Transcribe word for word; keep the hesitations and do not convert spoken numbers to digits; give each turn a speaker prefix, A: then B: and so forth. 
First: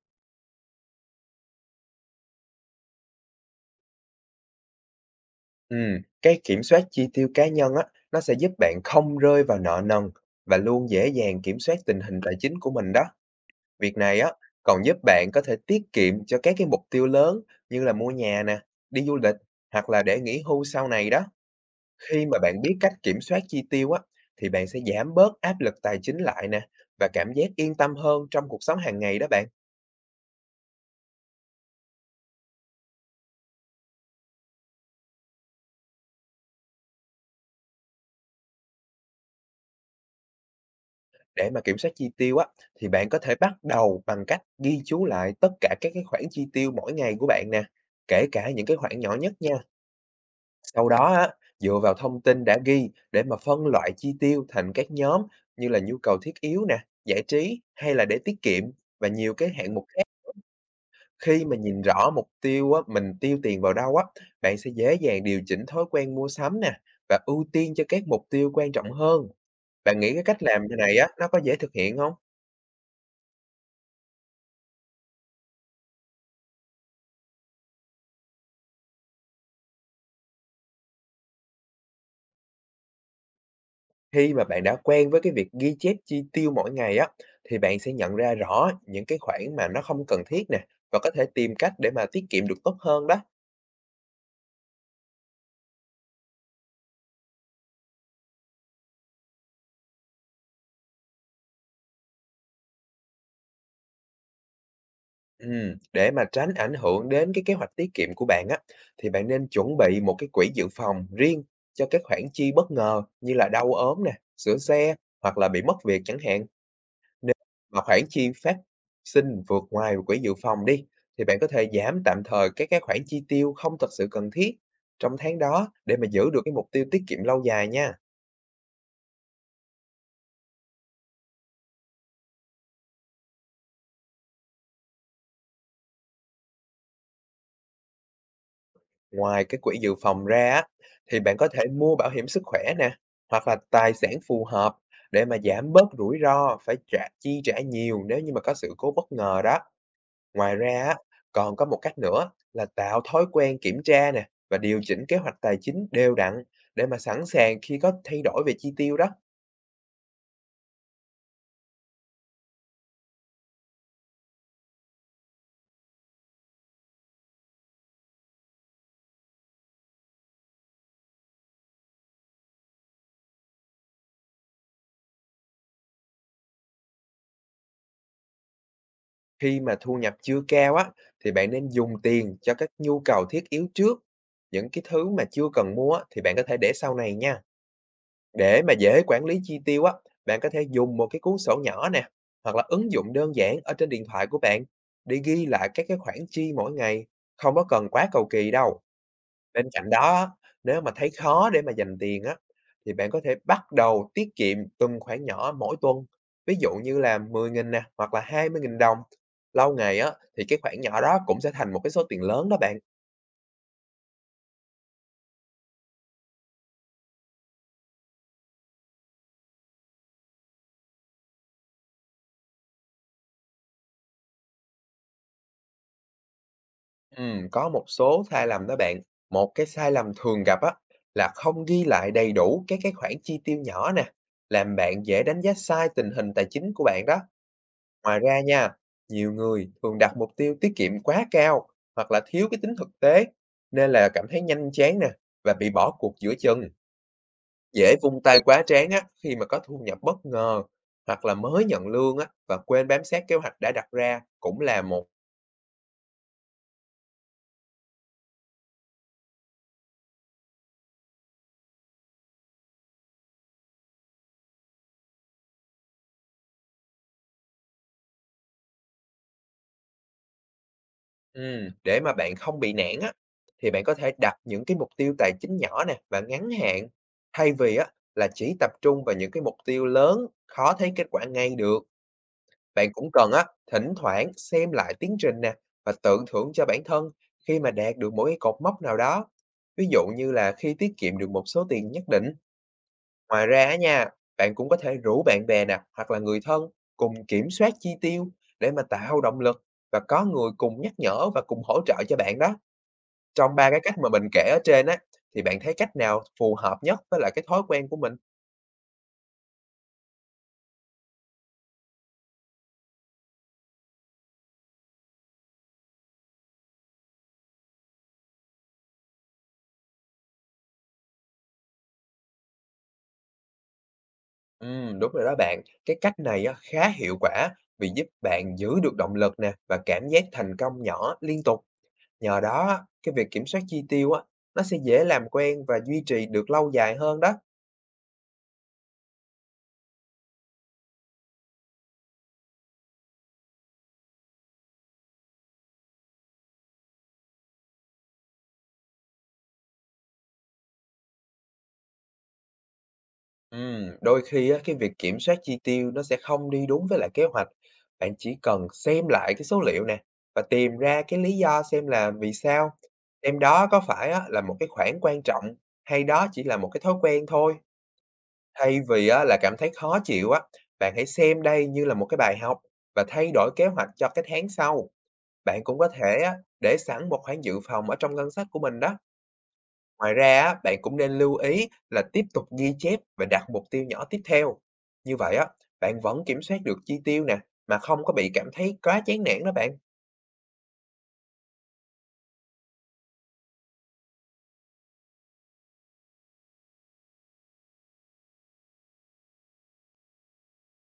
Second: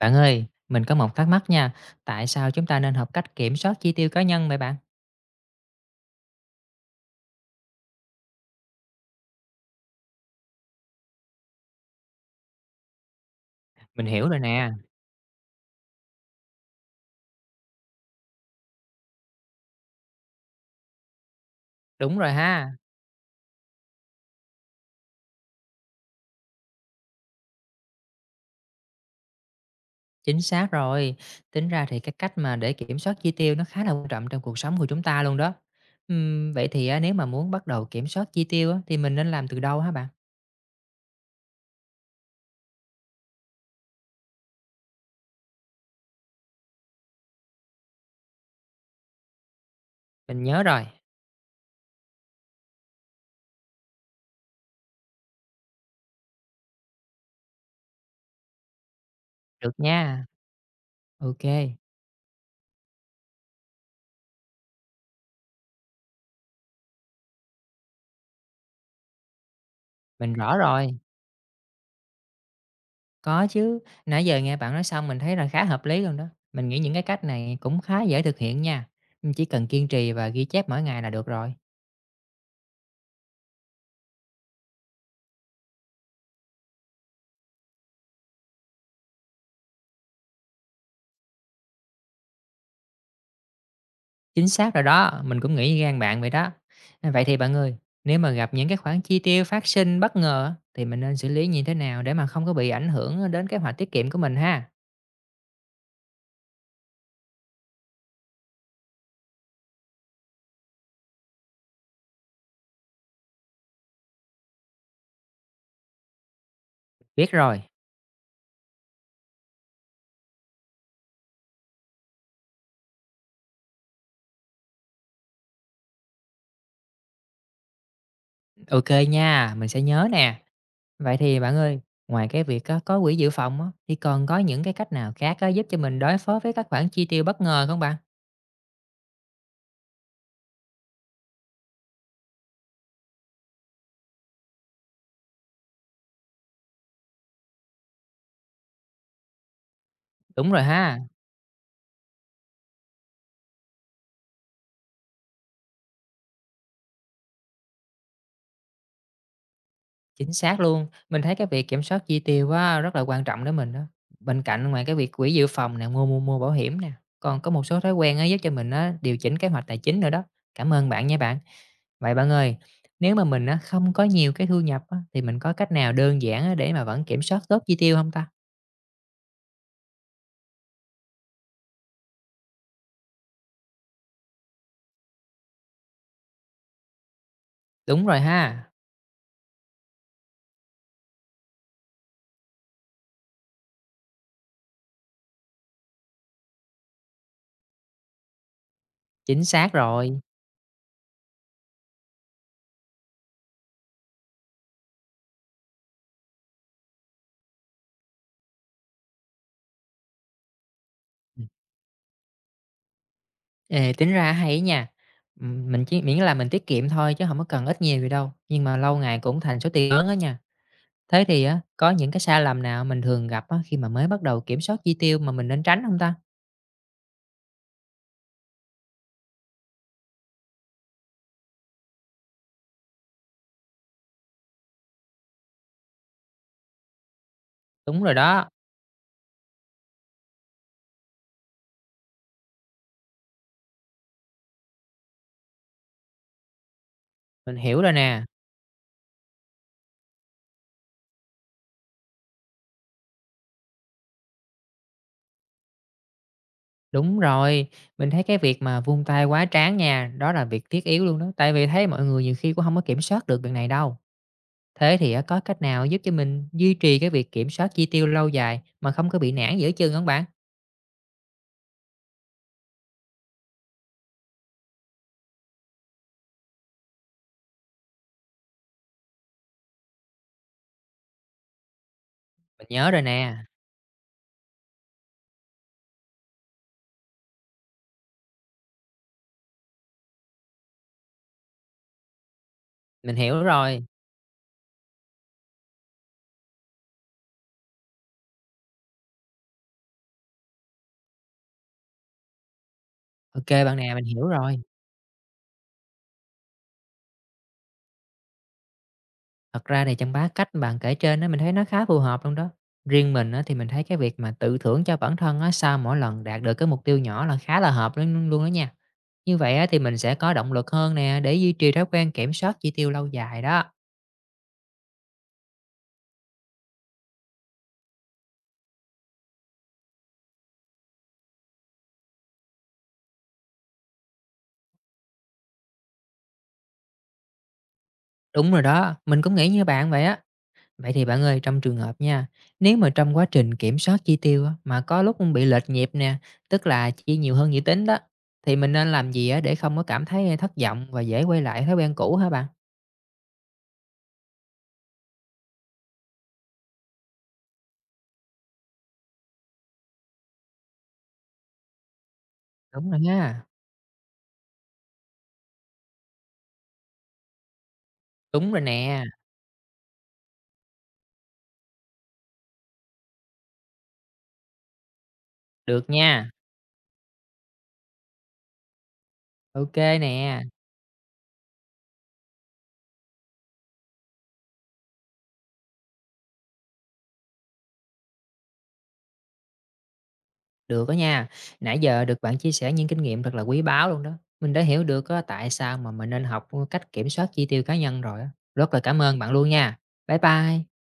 A: Bạn ơi, mình có một thắc mắc nha, tại sao chúng ta nên học cách kiểm soát chi tiêu cá nhân vậy bạn?
B: Ừm, cái kiểm soát chi tiêu cá nhân á, nó sẽ giúp bạn không rơi vào nợ nần và luôn dễ dàng kiểm soát tình hình tài chính của mình đó. Việc
A: Mình
B: này
A: hiểu
B: á,
A: rồi nè,
B: còn giúp bạn có thể tiết kiệm cho các cái mục tiêu lớn như là mua nhà nè, đi du lịch hoặc là để nghỉ hưu sau này đó.
A: đúng
B: Khi
A: rồi
B: mà bạn
A: ha,
B: biết cách kiểm soát chi tiêu á, thì bạn sẽ giảm bớt áp lực tài chính lại nè và cảm giác yên tâm hơn trong cuộc sống hàng ngày đó bạn.
A: chính xác rồi. Tính ra thì cái cách mà để kiểm soát chi tiêu nó khá là quan trọng trong cuộc sống của chúng ta luôn đó. Ừm, vậy thì á, nếu mà muốn bắt đầu kiểm soát chi tiêu á, thì mình nên làm từ đâu hả bạn?
B: Để mà kiểm soát chi tiêu á, thì bạn có thể bắt đầu bằng cách ghi chú lại tất cả các cái khoản chi tiêu mỗi ngày của bạn nè, kể cả những cái khoản nhỏ nhất nha.
A: Mình nhớ rồi,
B: Sau đó á, dựa vào thông tin đã ghi để mà phân loại chi tiêu thành các nhóm như là nhu cầu thiết yếu nè, giải trí hay là để tiết kiệm và nhiều cái
A: được
B: hạng mục khác.
A: nha, ok,
B: Khi mà nhìn rõ mục tiêu á, mình tiêu tiền vào đâu á, bạn sẽ dễ dàng điều chỉnh thói quen mua sắm nè và ưu tiên cho các mục tiêu quan trọng hơn. Bạn nghĩ cái
A: mình
B: cách
A: rõ
B: làm như này
A: rồi,
B: á, nó có dễ thực hiện không?
A: có chứ. Nãy giờ nghe bạn nói xong mình thấy là khá hợp lý luôn đó. Mình nghĩ những cái cách này cũng khá dễ thực hiện nha, chỉ cần kiên trì và ghi chép mỗi ngày là được rồi.
B: Khi mà bạn đã quen với cái việc ghi chép chi tiêu mỗi ngày á, thì bạn sẽ nhận ra rõ những cái khoản mà nó không cần thiết nè, và có thể tìm cách để mà tiết kiệm được tốt hơn đó.
A: Chính xác rồi đó, mình cũng nghĩ gan bạn vậy đó. À, vậy thì bạn ơi, nếu mà gặp những cái khoản chi tiêu phát sinh bất ngờ á, thì mình nên xử lý như thế nào để mà không có bị ảnh hưởng đến kế hoạch tiết kiệm của mình ha?
B: Ừm, để mà tránh ảnh hưởng đến cái kế hoạch tiết kiệm của bạn á, thì bạn nên chuẩn bị một cái quỹ dự phòng riêng cho các khoản chi bất ngờ như là đau ốm nè, sửa xe hoặc là bị mất việc chẳng hạn.
A: Biết
B: Nếu
A: rồi,
B: mà khoản chi phát sinh vượt ngoài quỹ dự phòng đi, thì bạn có thể giảm tạm thời các cái khoản chi tiêu không thật sự cần thiết trong tháng đó để mà giữ được cái mục tiêu tiết kiệm lâu dài nha.
A: ok nha, mình sẽ nhớ nè. Vậy thì bạn ơi, ngoài cái việc á, có quỹ dự phòng á, thì còn có những cái cách nào khác á, giúp cho mình đối phó với các khoản chi tiêu bất ngờ không bạn?
B: Ngoài cái quỹ dự phòng ra á, thì bạn có thể mua bảo hiểm sức khỏe nè, hoặc là tài sản phù hợp để mà giảm bớt rủi ro phải trả chi trả nhiều nếu như mà có sự cố bất ngờ đó.
A: Đúng
B: Ngoài
A: rồi
B: ra á,
A: ha.
B: còn có một cách nữa là tạo thói quen kiểm tra nè và điều chỉnh kế hoạch tài chính đều đặn để mà sẵn sàng khi có thay đổi về chi tiêu đó.
A: Chính xác luôn. Mình thấy cái việc kiểm soát chi tiêu á, rất là quan trọng đối mình đó. Bên cạnh ngoài cái việc quỹ dự phòng nè, mua mua mua bảo hiểm nè, còn có một số thói quen á, giúp cho mình á, điều chỉnh kế hoạch tài chính nữa đó. Cảm ơn bạn nha bạn. Vậy bạn ơi, nếu mà mình á, không có nhiều cái thu nhập á, thì mình có cách nào đơn giản á, để mà vẫn kiểm soát tốt chi tiêu không ta?
B: Khi mà thu nhập chưa cao á, thì bạn nên dùng tiền cho các nhu cầu thiết yếu trước. Những cái thứ mà chưa cần mua á, thì bạn có thể để sau này nha.
A: Đúng rồi
B: Để
A: ha,
B: mà dễ quản lý chi tiêu á, bạn có thể dùng một cái cuốn sổ nhỏ nè hoặc là ứng dụng đơn giản ở trên điện thoại của bạn để ghi lại các cái khoản chi mỗi ngày, không có cần quá cầu kỳ đâu.
A: chính xác
B: Bên cạnh đó
A: rồi.
B: á, nếu mà thấy khó để mà dành tiền á, thì bạn có thể bắt đầu tiết kiệm từng khoản nhỏ mỗi tuần. Ví dụ như là mười nghìn nè, hoặc là hai mươi nghìn đồng. Lâu ngày á, thì cái khoản nhỏ đó cũng
A: Ừ.
B: sẽ thành một cái số tiền lớn đó bạn.
A: Ê, tính ra hay ấy nha. Ừm, Mình chỉ miễn là mình tiết kiệm thôi chứ không có cần ít nhiều gì đâu. Nhưng mà lâu ngày cũng thành số tiền lớn đó nha. Thế thì á, có những cái sai lầm nào mình thường gặp á, khi mà mới bắt đầu kiểm soát chi tiêu mà mình nên tránh không ta?
B: Ừm, có một số sai lầm đó bạn. Một cái sai lầm thường gặp á, là không ghi lại đầy đủ các cái khoản chi tiêu nhỏ nè. Làm bạn dễ đánh giá sai tình hình tài chính của bạn đó.
A: Đúng rồi
B: Ngoài ra
A: đó,
B: nha, nhiều người thường đặt mục tiêu tiết kiệm quá cao hoặc là thiếu cái tính thực tế nên là cảm thấy nhanh chán nè và bị bỏ cuộc giữa chừng,
A: mình hiểu rồi
B: dễ vung
A: nè.
B: tay quá trán á khi mà có thu nhập bất ngờ hoặc là mới nhận lương á và quên bám sát kế hoạch đã đặt ra cũng là một.
A: Đúng rồi, mình thấy cái việc mà vung tay quá trán nha, đó là việc thiết yếu luôn đó, tại vì thấy mọi người nhiều khi cũng không có kiểm soát được việc này đâu. Thế thì á, có cách nào giúp cho mình duy trì cái việc kiểm soát chi tiêu lâu dài mà không có bị nản giữa chừng không bạn?
B: ừ, để mà bạn không bị nản á, thì bạn có thể đặt những cái mục tiêu tài chính nhỏ nè và ngắn hạn, thay vì á là chỉ tập trung vào những cái mục tiêu lớn khó thấy kết quả ngay được.
A: Mình
B: Bạn
A: nhớ rồi
B: cũng cần
A: nè,
B: á, thỉnh thoảng xem lại tiến trình nè và tự thưởng cho bản thân khi mà đạt được mỗi cái cột mốc nào đó. Ví dụ như là khi tiết kiệm được một số tiền nhất định.
A: mình hiểu
B: Ngoài ra á
A: rồi.
B: nha, bạn cũng có thể rủ bạn bè nè hoặc là người thân cùng kiểm soát chi tiêu để mà tạo động lực và có người cùng nhắc nhở và cùng hỗ trợ cho bạn đó.
A: Ok
B: Trong ba
A: bạn
B: cái
A: nè,
B: cách
A: mình
B: mà mình
A: hiểu
B: kể
A: rồi.
B: ở trên á, thì bạn thấy cách nào phù hợp nhất với lại cái thói quen của mình?
A: Thật ra thì trong ba cách bạn kể trên á, mình thấy nó khá phù hợp luôn đó. Riêng mình á, thì mình thấy cái việc mà tự thưởng cho bản thân á, sau mỗi lần đạt được cái mục tiêu nhỏ là khá là hợp luôn luôn đó nha. Như vậy á, thì mình sẽ có động lực hơn nè để duy trì thói quen kiểm soát chi tiêu lâu dài đó.
B: Ừm, đúng rồi đó bạn. Cái cách này á, khá hiệu quả vì giúp bạn giữ được động lực nè và cảm giác thành công nhỏ liên tục. Nhờ đó á, cái việc kiểm soát chi tiêu á, nó sẽ dễ làm quen và duy trì được lâu dài hơn đó.
A: Đúng rồi đó, mình cũng nghĩ như bạn vậy á. Vậy thì bạn ơi, trong trường hợp nha, nếu mà trong quá trình kiểm soát chi tiêu á, mà có lúc bị lệch nhịp nè, tức là chi nhiều hơn dự tính đó, thì mình nên làm gì á, để không có cảm thấy thất vọng và dễ quay lại thói quen cũ hả bạn?
B: Ừm, đôi khi á, cái việc kiểm soát chi tiêu nó sẽ không đi đúng với lại kế hoạch. Bạn chỉ cần xem lại cái số liệu nè và tìm ra cái lý do xem là vì sao.
A: Đúng rồi
B: Xem
A: nha.
B: đó có phải á, là một cái khoản quan trọng hay đó chỉ là một cái thói quen thôi.
A: Đúng rồi
B: Thay
A: nè,
B: vì á là cảm thấy khó chịu á, bạn hãy xem đây như là một cái bài học và thay đổi kế hoạch cho cái tháng sau. Bạn cũng có
A: được
B: thể
A: nha,
B: á, để sẵn một khoản dự phòng ở trong ngân sách của mình đó.
A: ok
B: Ngoài ra
A: nè,
B: á, bạn cũng nên lưu ý là tiếp tục ghi chép và đặt mục tiêu nhỏ tiếp theo. Như vậy á, bạn vẫn kiểm soát được chi tiêu nè, mà không có bị cảm thấy quá chán nản đó bạn.
A: được đó nha. Nãy giờ được bạn chia sẻ những kinh nghiệm thật là quý báu luôn đó, mình đã hiểu được á tại sao mà mình nên học, cách kiểm soát chi tiêu cá nhân rồi á. Rất là cảm ơn bạn luôn nha. Bye bye.